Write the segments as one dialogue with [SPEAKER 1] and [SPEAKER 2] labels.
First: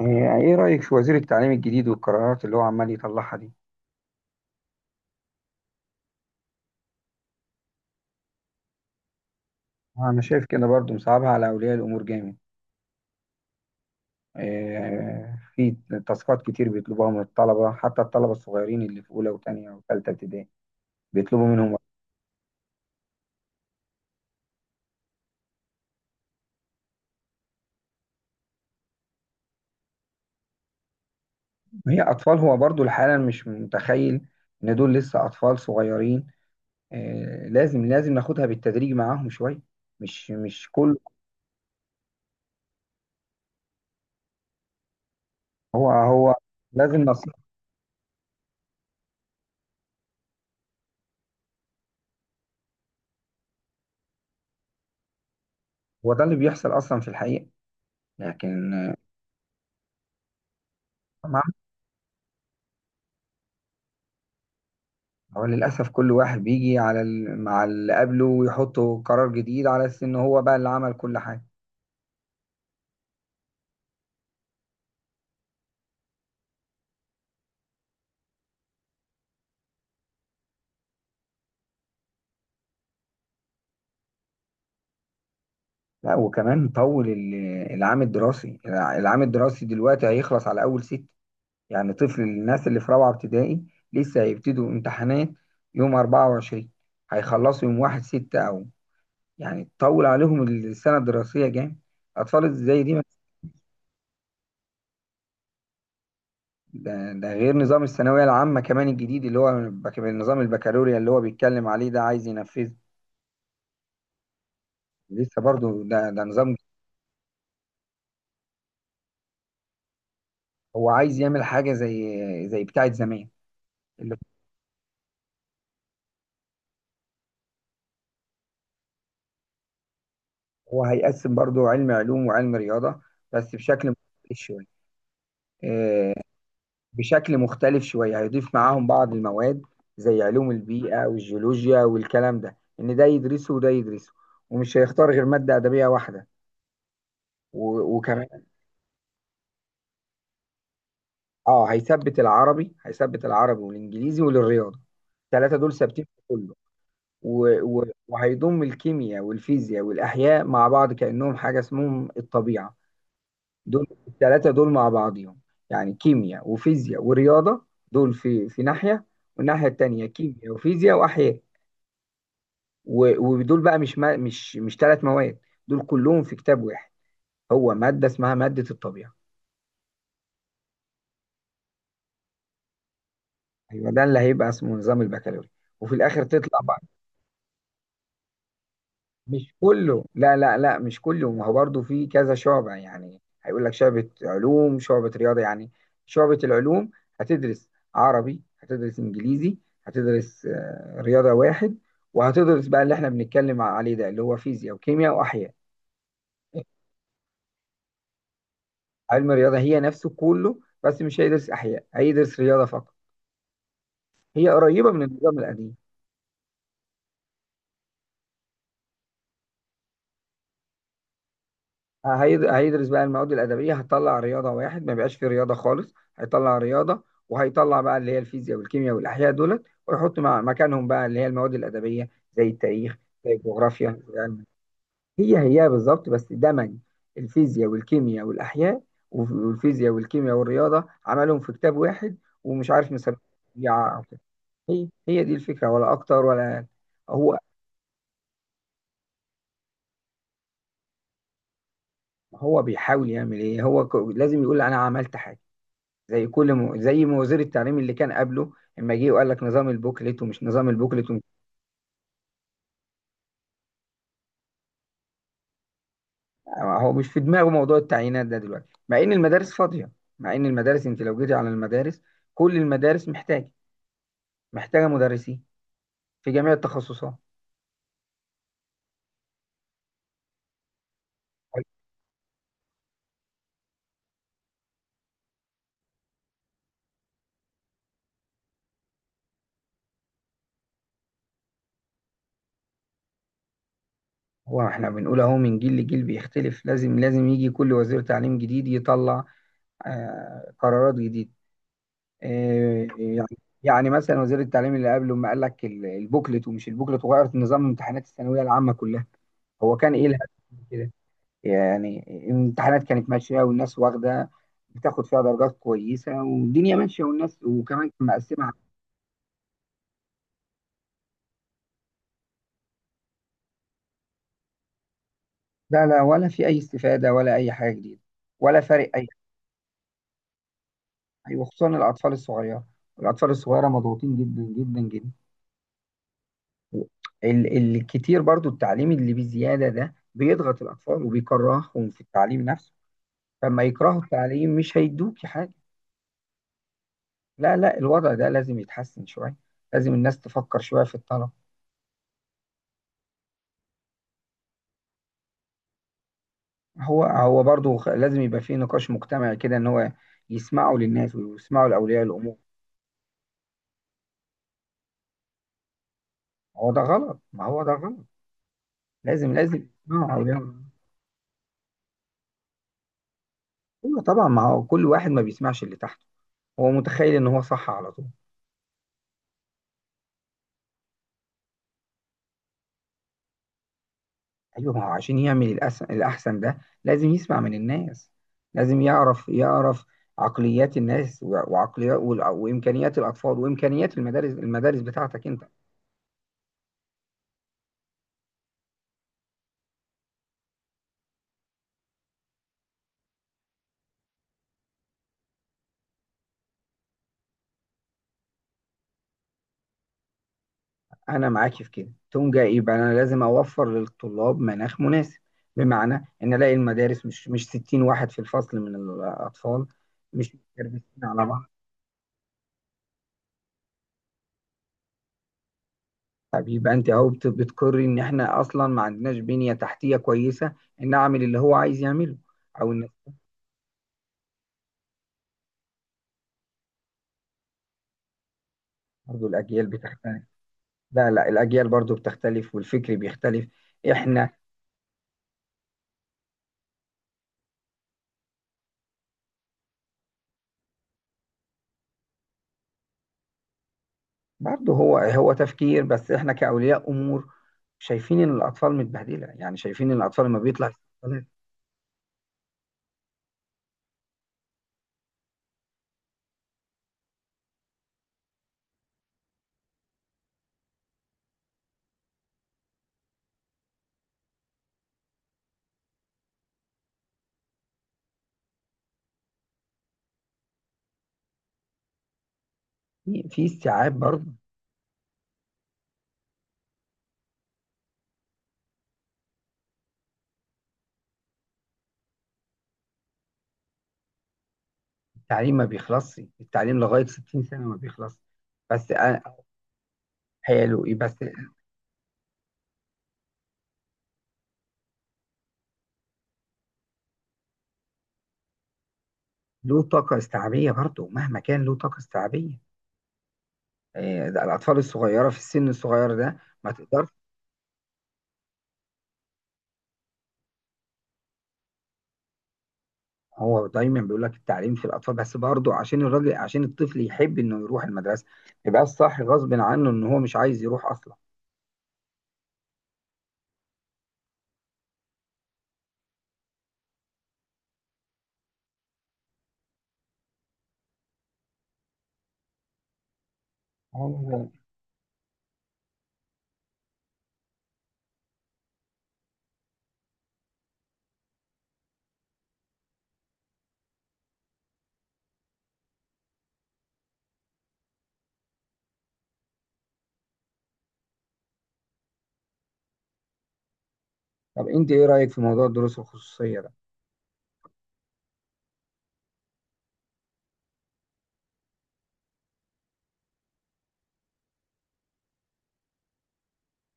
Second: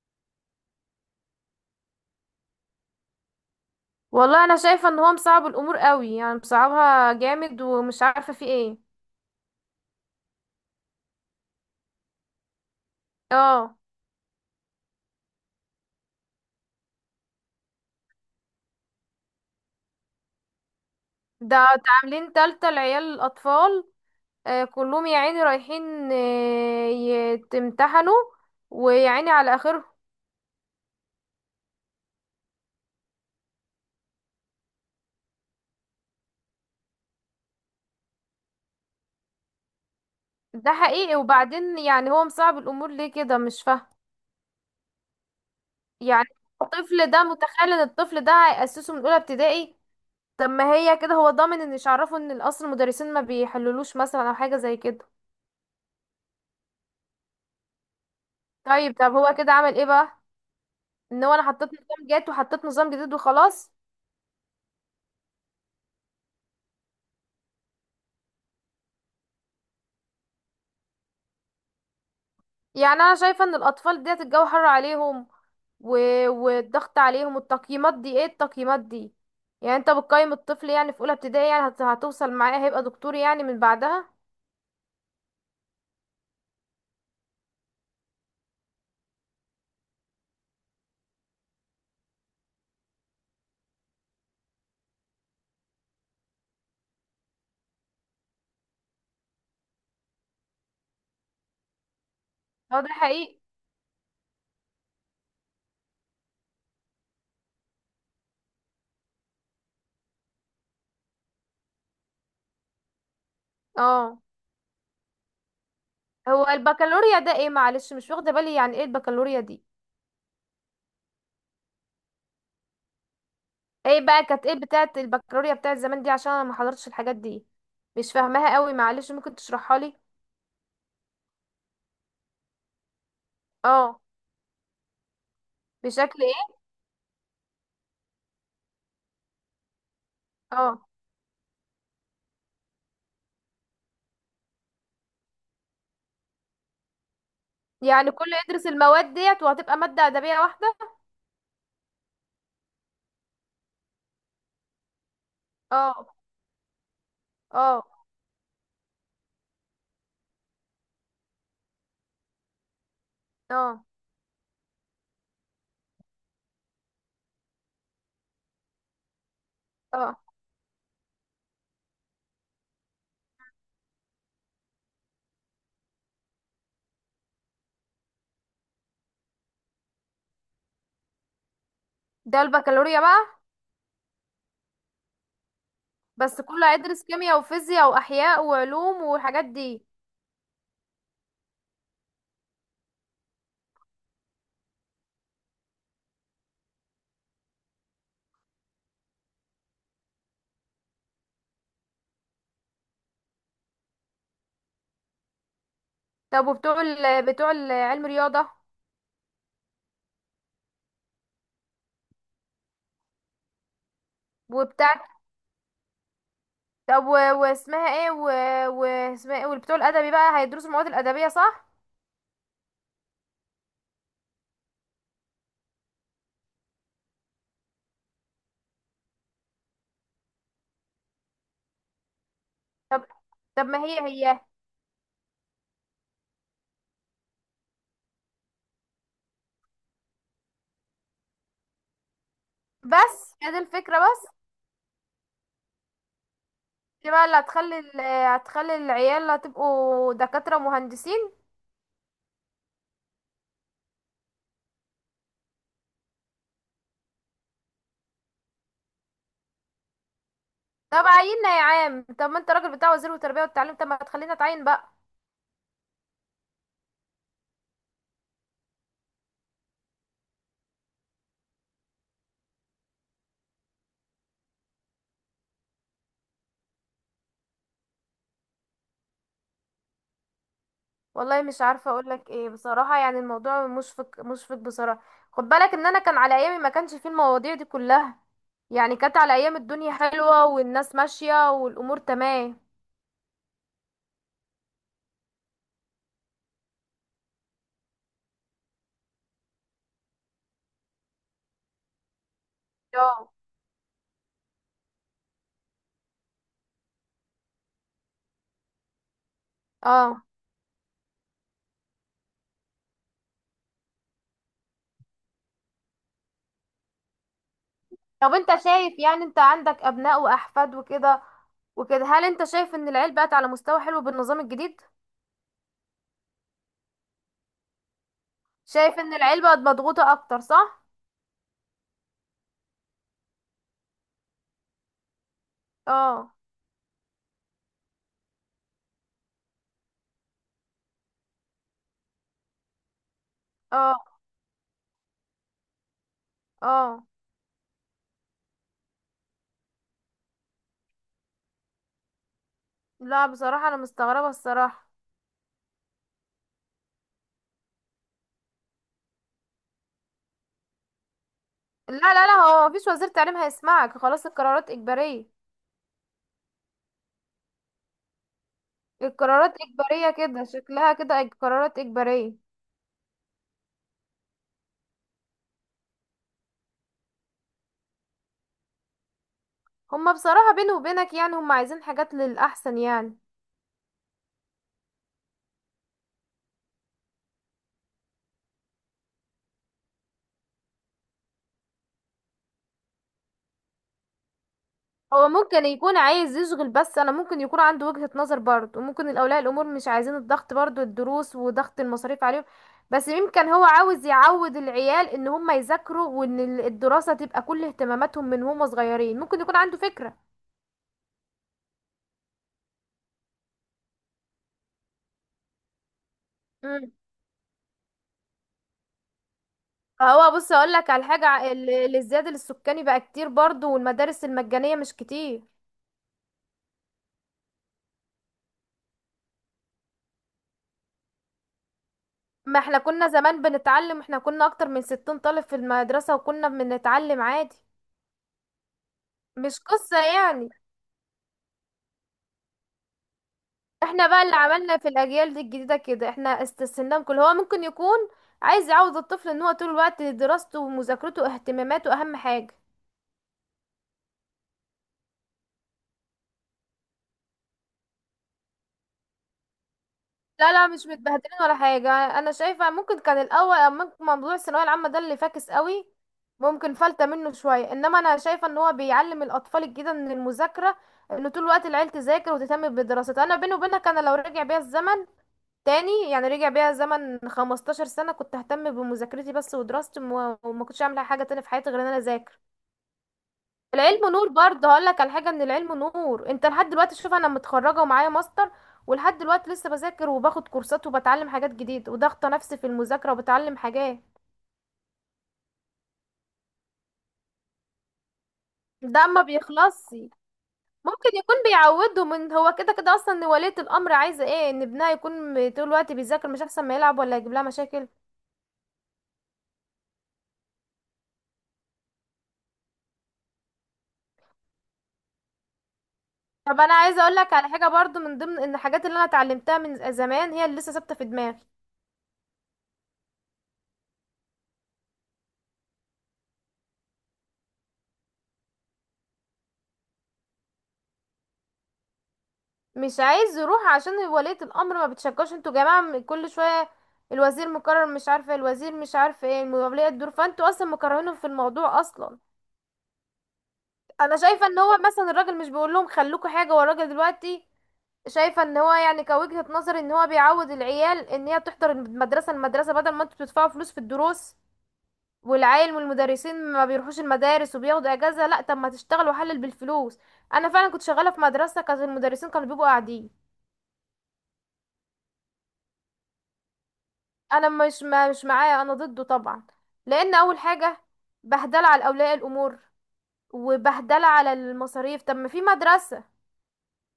[SPEAKER 1] يعني ايه رأيك في وزير التعليم الجديد والقرارات اللي هو عمال يطلعها دي؟
[SPEAKER 2] والله انا شايفه ان هو مصعب الامور قوي، يعني مصعبها جامد ومش عارفه في ايه.
[SPEAKER 1] انا شايف كده برضو مصعبها على اولياء الامور جامد.
[SPEAKER 2] اه.
[SPEAKER 1] في تاسكات كتير بيطلبوها من الطلبة، حتى الطلبة الصغيرين اللي في اولى وتانية وتالتة ابتدائي بيطلبوا
[SPEAKER 2] ده
[SPEAKER 1] منهم.
[SPEAKER 2] ده عاملين تالتة لعيال الاطفال. آه، كلهم يا عيني رايحين يتمتحنوا، ويا عيني على اخرهم.
[SPEAKER 1] هي اطفال، هو برضو الحالة مش متخيل ان دول لسه اطفال صغيرين. لازم ناخدها بالتدريج معاهم شوية. مش
[SPEAKER 2] ده
[SPEAKER 1] كل
[SPEAKER 2] حقيقي. وبعدين يعني هو مصعب الامور ليه كده؟ مش فاهمه
[SPEAKER 1] هو
[SPEAKER 2] يعني.
[SPEAKER 1] هو لازم
[SPEAKER 2] الطفل ده
[SPEAKER 1] نصيحة.
[SPEAKER 2] متخيل ان الطفل ده هيأسسه من اولى ابتدائي؟ طب ما هي كده هو ضامن، ان مش عارفه ان الاصل المدرسين ما بيحللوش مثلا او حاجه زي كده.
[SPEAKER 1] هو ده اللي بيحصل اصلا في الحقيقة، لكن
[SPEAKER 2] طيب، طب هو كده عمل ايه بقى؟ ان هو، انا حطيت نظام جات وحطيت نظام جديد وخلاص.
[SPEAKER 1] هو للأسف كل واحد بيجي على مع اللي قبله ويحطه قرار جديد على أساس إن هو بقى اللي عمل كل حاجة.
[SPEAKER 2] يعني انا شايفه ان الاطفال ديت الجو حر عليهم، و... والضغط عليهم، والتقييمات دي. ايه التقييمات دي؟ يعني انت بتقيم الطفل يعني في اولى ابتدائي؟ يعني هتوصل معاه هيبقى دكتور يعني من بعدها؟
[SPEAKER 1] لا، وكمان طول العام الدراسي، العام الدراسي دلوقتي هيخلص على أول ست، يعني طفل الناس اللي في رابعة ابتدائي لسه هيبتدوا امتحانات يوم 24، هيخلصوا يوم واحد ستة أو، يعني تطول عليهم السنة الدراسية جامد. أطفال
[SPEAKER 2] هو
[SPEAKER 1] زي
[SPEAKER 2] ده
[SPEAKER 1] دي
[SPEAKER 2] حقيقي.
[SPEAKER 1] ده غير نظام الثانوية العامة كمان الجديد اللي هو النظام البكالوريا اللي هو بيتكلم عليه ده، عايز ينفذه.
[SPEAKER 2] اه.
[SPEAKER 1] لسه برضو ده
[SPEAKER 2] هو
[SPEAKER 1] نظام جديد.
[SPEAKER 2] البكالوريا ده ايه؟ معلش، مش واخده بالي. يعني ايه البكالوريا دي؟
[SPEAKER 1] هو عايز يعمل حاجة زي زي بتاعة زمان،
[SPEAKER 2] ايه
[SPEAKER 1] اللي
[SPEAKER 2] بقى كانت، ايه بتاعه البكالوريا بتاعه زمان دي؟ عشان انا ما حضرتش الحاجات دي، مش فاهماها قوي. معلش، ممكن تشرحها لي.
[SPEAKER 1] هو هيقسم برضو علم علوم وعلم رياضة بس بشكل
[SPEAKER 2] اه.
[SPEAKER 1] مختلف شوية. آه،
[SPEAKER 2] بشكل ايه؟
[SPEAKER 1] بشكل مختلف شوية، هيضيف معاهم بعض المواد زي علوم
[SPEAKER 2] اه.
[SPEAKER 1] البيئة والجيولوجيا والكلام ده، إن ده يدرسه وده يدرسه. ومش هيختار غير مادة أدبية واحدة،
[SPEAKER 2] يعني كله
[SPEAKER 1] وكمان
[SPEAKER 2] يدرس المواد ديت، وهتبقى مادة أدبية واحدة؟
[SPEAKER 1] اه هيثبت العربي، هيثبت العربي والإنجليزي والرياضة، الثلاثة دول ثابتين
[SPEAKER 2] اه.
[SPEAKER 1] في كله.
[SPEAKER 2] اه.
[SPEAKER 1] وهيضم الكيمياء والفيزياء والأحياء مع بعض كأنهم حاجة اسمهم الطبيعة.
[SPEAKER 2] اه.
[SPEAKER 1] دول الثلاثة دول مع بعضهم، يعني كيمياء وفيزياء ورياضة، دول في ناحية، والناحية التانية
[SPEAKER 2] اه.
[SPEAKER 1] كيمياء وفيزياء وأحياء. ودول بقى مش ما مش مش ثلاث مواد، دول كلهم في كتاب واحد، هو مادة اسمها مادة الطبيعة.
[SPEAKER 2] ده البكالوريا بقى؟
[SPEAKER 1] أيوة ده اللي هيبقى اسمه نظام البكالوريوس. وفي الآخر
[SPEAKER 2] بس
[SPEAKER 1] تطلع
[SPEAKER 2] كله هيدرس كيمياء وفيزياء وأحياء وعلوم والحاجات
[SPEAKER 1] مش
[SPEAKER 2] دي؟
[SPEAKER 1] كله، لا، مش كله، ما هو برضه في كذا شعبة، يعني هيقول لك شعبة علوم شعبة رياضة. يعني شعبة العلوم هتدرس عربي، هتدرس إنجليزي، هتدرس رياضة واحد، وهتدرس بقى اللي احنا بنتكلم عليه ده، اللي هو فيزياء وكيمياء وأحياء.
[SPEAKER 2] طب وبتوع ال علم رياضة؟
[SPEAKER 1] علم الرياضة هي نفسه كله، بس مش هيدرس أحياء، هيدرس رياضة فقط. هي قريبة
[SPEAKER 2] وبتاع،
[SPEAKER 1] من النظام القديم.
[SPEAKER 2] طب واسمها ايه واسمها ايه؟ والبتوع الأدبي بقى هيدرسوا المواد الأدبية، صح؟
[SPEAKER 1] هيدرس بقى المواد الادبيه، هتطلع رياضه واحد، ما بيبقاش فيه رياضه خالص، هيطلع رياضه، وهيطلع بقى اللي هي الفيزياء والكيمياء والاحياء دولت، ويحط مع مكانهم بقى اللي هي المواد الادبيه زي التاريخ،
[SPEAKER 2] طب،
[SPEAKER 1] زي
[SPEAKER 2] ما هي
[SPEAKER 1] الجغرافيا، زي
[SPEAKER 2] هي.
[SPEAKER 1] علم. هي بالظبط، بس دمج الفيزياء والكيمياء والاحياء، والفيزياء والكيمياء والرياضه عملهم في كتاب واحد، ومش عارف مسميه،
[SPEAKER 2] بس هي دي الفكرة
[SPEAKER 1] أو كده.
[SPEAKER 2] بس؟
[SPEAKER 1] هي دي الفكره، ولا اكتر ولا أقل.
[SPEAKER 2] دي بقى اللي
[SPEAKER 1] هو
[SPEAKER 2] هتخلي العيال هتبقوا دكاترة مهندسين؟
[SPEAKER 1] هو بيحاول يعمل ايه، هو لازم يقول انا عملت حاجه زي زي ما وزير التعليم اللي كان قبله لما جه وقال لك نظام البوكلت ومش نظام
[SPEAKER 2] طب
[SPEAKER 1] البوكلت
[SPEAKER 2] عيننا يا عام، طب ما انت راجل بتاع وزير التربيه والتعليم، طب ما تخلينا اتعين بقى.
[SPEAKER 1] هو مش في دماغه موضوع التعيينات ده دلوقتي، مع ان المدارس فاضيه، مع ان المدارس، انت لو جيتي على المدارس، كل المدارس محتاجه، محتاجه مدرسين في جميع التخصصات.
[SPEAKER 2] والله مش عارفه اقول لك ايه بصراحه، يعني الموضوع مشفق مشفق بصراحه. خد بالك ان انا كان على ايامي ما كانش فيه المواضيع دي كلها. يعني كانت على ايام الدنيا حلوه، والناس ماشيه، والامور تمام.
[SPEAKER 1] هو احنا بنقول اهو من جيل لجيل بيختلف، لازم يجي كل وزير تعليم جديد يطلع آه قرارات جديدة، آه يعني،
[SPEAKER 2] اه.
[SPEAKER 1] يعني مثلا وزير التعليم اللي قبله ما قال لك البوكلت ومش البوكلت، وغيرت نظام امتحانات الثانوية العامة كلها، هو كان ايه
[SPEAKER 2] اه.
[SPEAKER 1] الهدف من كده؟ يعني الامتحانات كانت ماشيه والناس واخده، بتاخد فيها درجات كويسه، والدنيا ماشيه والناس، وكمان كان
[SPEAKER 2] طب
[SPEAKER 1] مقسمها
[SPEAKER 2] انت شايف، يعني انت عندك ابناء واحفاد وكده وكده، هل انت شايف ان العيل بقت على مستوى حلو بالنظام الجديد؟
[SPEAKER 1] لا، لا، ولا في اي استفاده ولا اي حاجه جديده، ولا فارق
[SPEAKER 2] شايف
[SPEAKER 1] اي
[SPEAKER 2] ان العيل بقت مضغوطه اكتر، صح؟
[SPEAKER 1] حاجه، وخصوصا الاطفال الصغيره، الاطفال الصغيره مضغوطين جدا جدا جدا.
[SPEAKER 2] اه.
[SPEAKER 1] الكتير برضو التعليم اللي بزياده ده بيضغط الاطفال وبيكرههم في التعليم نفسه، فلما يكرهوا
[SPEAKER 2] اه.
[SPEAKER 1] التعليم مش هيدوكي حاجه.
[SPEAKER 2] اه.
[SPEAKER 1] لا، لا، الوضع ده لازم يتحسن شويه، لازم الناس تفكر شويه في الطلبه.
[SPEAKER 2] لا بصراحة أنا مستغربة الصراحة.
[SPEAKER 1] هو برضه لازم يبقى فيه نقاش مجتمعي كده، ان هو يسمعوا للناس ويسمعوا
[SPEAKER 2] لا
[SPEAKER 1] لاولياء
[SPEAKER 2] لا لا،
[SPEAKER 1] الامور.
[SPEAKER 2] هو مفيش وزير تعليم هيسمعك، خلاص القرارات إجبارية.
[SPEAKER 1] هو ده غلط، ما هو ده غلط، لازم
[SPEAKER 2] القرارات
[SPEAKER 1] لازم
[SPEAKER 2] إجبارية
[SPEAKER 1] يسمعوا اولياء
[SPEAKER 2] كده،
[SPEAKER 1] الامور.
[SPEAKER 2] شكلها كده قرارات إجبارية.
[SPEAKER 1] ايوه طبعا، ما هو كل واحد ما بيسمعش اللي تحته، هو متخيل ان هو صح على طول.
[SPEAKER 2] هما بصراحة بيني وبينك، يعني هما عايزين حاجات للأحسن يعني.
[SPEAKER 1] ايوه، ما هو عشان يعمل الاحسن ده لازم يسمع من الناس، لازم يعرف عقليات الناس، وعقليات وامكانيات الاطفال، وامكانيات المدارس، المدارس بتاعتك
[SPEAKER 2] هو
[SPEAKER 1] انت.
[SPEAKER 2] ممكن يكون عايز يشغل، بس أنا ممكن يكون عنده وجهة نظر برضه، وممكن الأولياء الأمور مش عايزين الضغط برضه، الدروس وضغط المصاريف عليهم. بس يمكن هو عاوز يعود العيال إن هما يذاكروا، وإن الدراسة تبقى كل اهتماماتهم من هما صغيرين. ممكن يكون عنده فكرة.
[SPEAKER 1] أنا معاك في كده، تقوم جاي إيه بقى، أنا لازم أوفر للطلاب مناخ مناسب، بمعنى إن ألاقي المدارس مش 60 واحد في الفصل من الأطفال، مش
[SPEAKER 2] هو بص اقول
[SPEAKER 1] متكربسين
[SPEAKER 2] لك على
[SPEAKER 1] على بعض.
[SPEAKER 2] حاجه، الازدياد السكاني بقى كتير برضو، والمدارس المجانيه مش كتير.
[SPEAKER 1] طب يبقى أنت أهو بتقري إن إحنا أصلا ما عندناش بنية تحتية كويسة، إن أعمل اللي هو عايز يعمله،
[SPEAKER 2] ما
[SPEAKER 1] أو
[SPEAKER 2] احنا
[SPEAKER 1] إن
[SPEAKER 2] كنا زمان بنتعلم، احنا كنا اكتر من 60 طالب في المدرسه وكنا بنتعلم عادي.
[SPEAKER 1] برضه
[SPEAKER 2] مش
[SPEAKER 1] الأجيال
[SPEAKER 2] قصه
[SPEAKER 1] بتختلف.
[SPEAKER 2] يعني.
[SPEAKER 1] لا، لا، الأجيال برضه بتختلف، والفكر بيختلف.
[SPEAKER 2] احنا بقى
[SPEAKER 1] إحنا
[SPEAKER 2] اللي عملنا في الاجيال دي الجديده كده، احنا استسهلنا. كل هو ممكن يكون عايز يعود الطفل ان هو طول الوقت دراسته ومذاكرته واهتماماته اهم حاجه.
[SPEAKER 1] برضه هو تفكير، بس إحنا كأولياء أمور شايفين إن الأطفال متبهدلة، يعني شايفين إن الأطفال لما
[SPEAKER 2] لا لا،
[SPEAKER 1] بيطلع
[SPEAKER 2] مش متبهدلين ولا حاجة. أنا شايفة ممكن كان الأول أما، ممكن موضوع الثانوية العامة ده اللي فاكس قوي، ممكن فلتة منه شوية. إنما أنا شايفة إن هو بيعلم الأطفال الجديدة من المذاكرة، إن طول الوقت العيل تذاكر وتهتم بدراستها. أنا بيني وبينك، أنا لو رجع بيا الزمن تاني، يعني رجع بيا الزمن 15 سنة، كنت ههتم بمذاكرتي بس ودراستي، وما كنتش أعمل حاجة تانية في حياتي غير إن أنا أذاكر.
[SPEAKER 1] في استيعاب
[SPEAKER 2] العلم نور
[SPEAKER 1] برضه.
[SPEAKER 2] برضه. هقول لك على حاجه، ان العلم نور. انت لحد دلوقتي، شوف انا متخرجه ومعايا ماستر، ولحد دلوقتي لسه بذاكر وباخد كورسات وبتعلم حاجات جديده وضغطه نفسي في المذاكره وبتعلم حاجات.
[SPEAKER 1] التعليم ما بيخلصش، التعليم لغاية 60 سنة ما بيخلص، بس
[SPEAKER 2] ده
[SPEAKER 1] أنا-
[SPEAKER 2] ما بيخلصش.
[SPEAKER 1] حلو إيه
[SPEAKER 2] ممكن
[SPEAKER 1] بس.
[SPEAKER 2] يكون بيعوده من هو كده كده اصلا. ان ولية الامر عايزه ايه؟ ان ابنها يكون طول الوقت بيذاكر، مش احسن ما يلعب ولا يجيب لها مشاكل؟
[SPEAKER 1] له طاقة استيعابية برضه، مهما كان له طاقة استيعابية إيه ده، الأطفال الصغيرة في السن الصغير ده
[SPEAKER 2] طب
[SPEAKER 1] ما
[SPEAKER 2] انا عايزه
[SPEAKER 1] تقدرش.
[SPEAKER 2] اقول لك على حاجه برضو، من ضمن ان الحاجات اللي انا اتعلمتها من زمان هي اللي لسه ثابته في دماغي.
[SPEAKER 1] هو دايما بيقول لك التعليم في الأطفال، بس برضه عشان الراجل، عشان الطفل يحب إنه يروح المدرسة، يبقى الصح غصب عنه إن هو مش عايز يروح أصلا.
[SPEAKER 2] مش عايز يروح عشان ولية الأمر ما بتشجعش. انتوا يا جماعة كل شوية الوزير مكرر، مش عارفة الوزير، مش عارفة ايه ولية الدور، فانتوا اصلا مكرهينه في الموضوع اصلا. انا شايفة
[SPEAKER 1] هو-
[SPEAKER 2] ان هو مثلا الراجل مش بيقول لهم خلوكوا حاجة، والراجل دلوقتي شايفة ان هو يعني كوجهة نظر ان هو بيعود العيال ان هي تحضر المدرسة المدرسة، بدل ما انتوا بتدفعوا فلوس في الدروس، والعيال والمدرسين ما بيروحوش المدارس وبياخدوا اجازة. لا طب ما تشتغل وحلل بالفلوس. انا فعلا كنت شغالة في مدرسة، كانت المدرسين كانوا بيبقوا قاعدين.
[SPEAKER 1] طب أنت إيه رأيك في موضوع الدروس الخصوصية ده؟
[SPEAKER 2] انا مش، ما مش معاه، انا ضده طبعا. لان اول حاجه بهدله على اولياء الامور، وبهدله على المصاريف. طب ما في مدرسه،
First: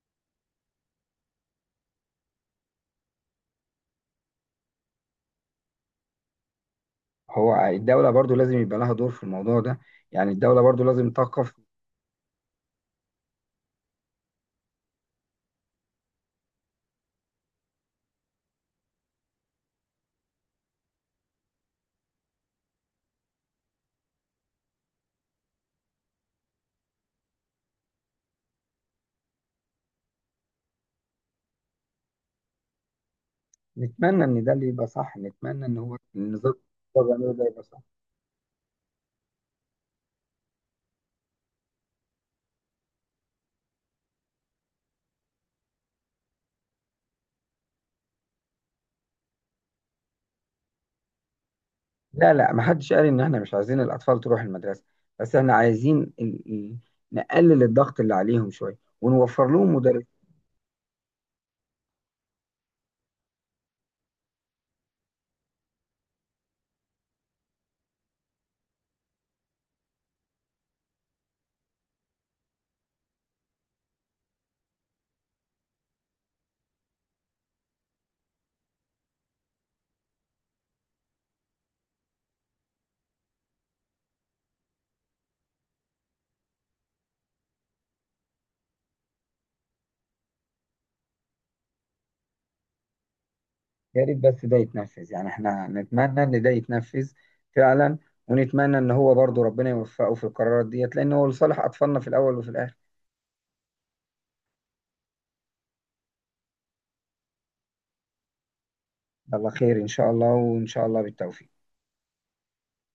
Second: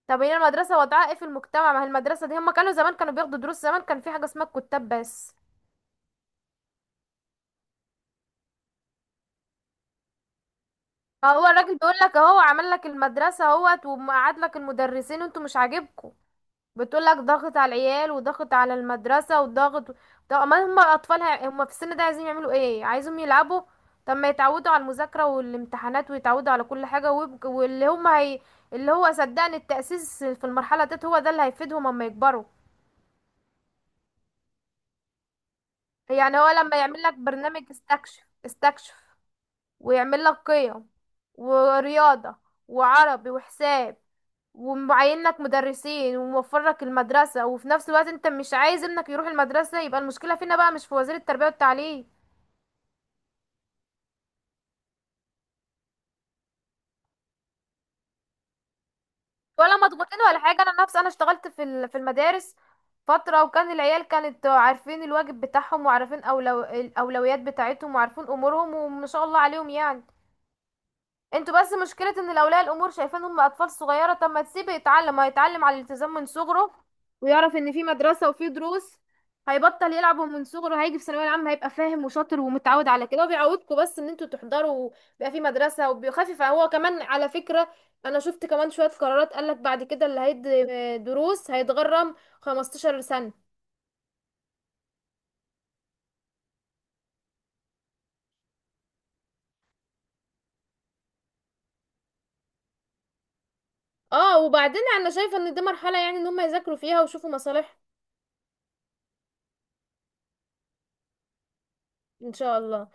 [SPEAKER 2] طب هي المدرسه وضعها ايه في المجتمع؟ ما هي المدرسه دي، هم كانوا زمان كانوا بياخدوا دروس؟ زمان كان في حاجه اسمها الكتاب بس.
[SPEAKER 1] هو الدولة برضه لازم يبقى لها دور في الموضوع ده، يعني الدولة برضو لازم
[SPEAKER 2] فهو
[SPEAKER 1] تقف.
[SPEAKER 2] الراجل بيقول لك، اهو عمل لك المدرسه اهوت، ومقعد لك المدرسين، وانتوا مش عاجبكم؟ بتقولك ضغط على العيال، وضغط على المدرسة، وضغط. طب ما هم أطفالها، هم في السن ده عايزين يعملوا ايه؟ عايزهم يلعبوا؟ طب ما يتعودوا على المذاكرة والامتحانات، ويتعودوا على كل حاجة، اللي هو صدقني التأسيس في المرحلة ديت، هو ده اللي هيفيدهم اما يكبروا.
[SPEAKER 1] نتمنى ان ده اللي يبقى صح، نتمنى ان هو
[SPEAKER 2] يعني هو
[SPEAKER 1] النظام
[SPEAKER 2] لما
[SPEAKER 1] اللي
[SPEAKER 2] يعمل
[SPEAKER 1] هو
[SPEAKER 2] لك
[SPEAKER 1] بيعمله ده
[SPEAKER 2] برنامج
[SPEAKER 1] يبقى صح.
[SPEAKER 2] استكشف استكشف، ويعمل لك قيم، ورياضة، وعربي، وحساب، ومعين لك مدرسين، وموفر لك المدرسة، وفي نفس الوقت انت مش عايز ابنك يروح المدرسة، يبقى المشكلة فينا بقى مش في وزير التربية والتعليم.
[SPEAKER 1] لا، لا، ما حدش قال ان احنا مش عايزين الاطفال تروح المدرسه، بس احنا عايزين نقلل الضغط اللي عليهم شويه، ونوفر لهم
[SPEAKER 2] ولا
[SPEAKER 1] مدرس.
[SPEAKER 2] مضغوطين ولا حاجة. انا نفسي انا اشتغلت في المدارس فترة، وكان العيال كانت عارفين الواجب بتاعهم، وعارفين الأولويات بتاعتهم، وعارفين أمورهم، وما شاء الله عليهم يعني. انتوا بس مشكلة ان الاولياء الامور شايفين هم اطفال صغيرة. طب ما تسيبه يتعلم، هيتعلم على الالتزام من صغره، ويعرف ان في مدرسة وفي دروس، هيبطل يلعبوا من صغره، هيجي في ثانوية عامة هيبقى فاهم وشاطر ومتعود على كده. وبيعودكم بس ان انتوا تحضروا، بيبقى في مدرسة، وبيخفف هو كمان على فكرة. انا شفت كمان شوية قرارات قالك بعد كده اللي هيدي دروس هيتغرم 15 سنة.
[SPEAKER 1] يا ريت بس ده يتنفذ، يعني احنا نتمنى ان ده يتنفذ فعلا، ونتمنى ان هو برضو ربنا يوفقه في القرارات ديت، لان هو لصالح اطفالنا في الاول وفي الاخر.
[SPEAKER 2] اه. وبعدين انا شايفة ان دي مرحلة يعني ان هم يذاكروا فيها ويشوفوا مصالح.
[SPEAKER 1] الله خير، ان شاء الله، وان شاء الله بالتوفيق.
[SPEAKER 2] ان شاء الله.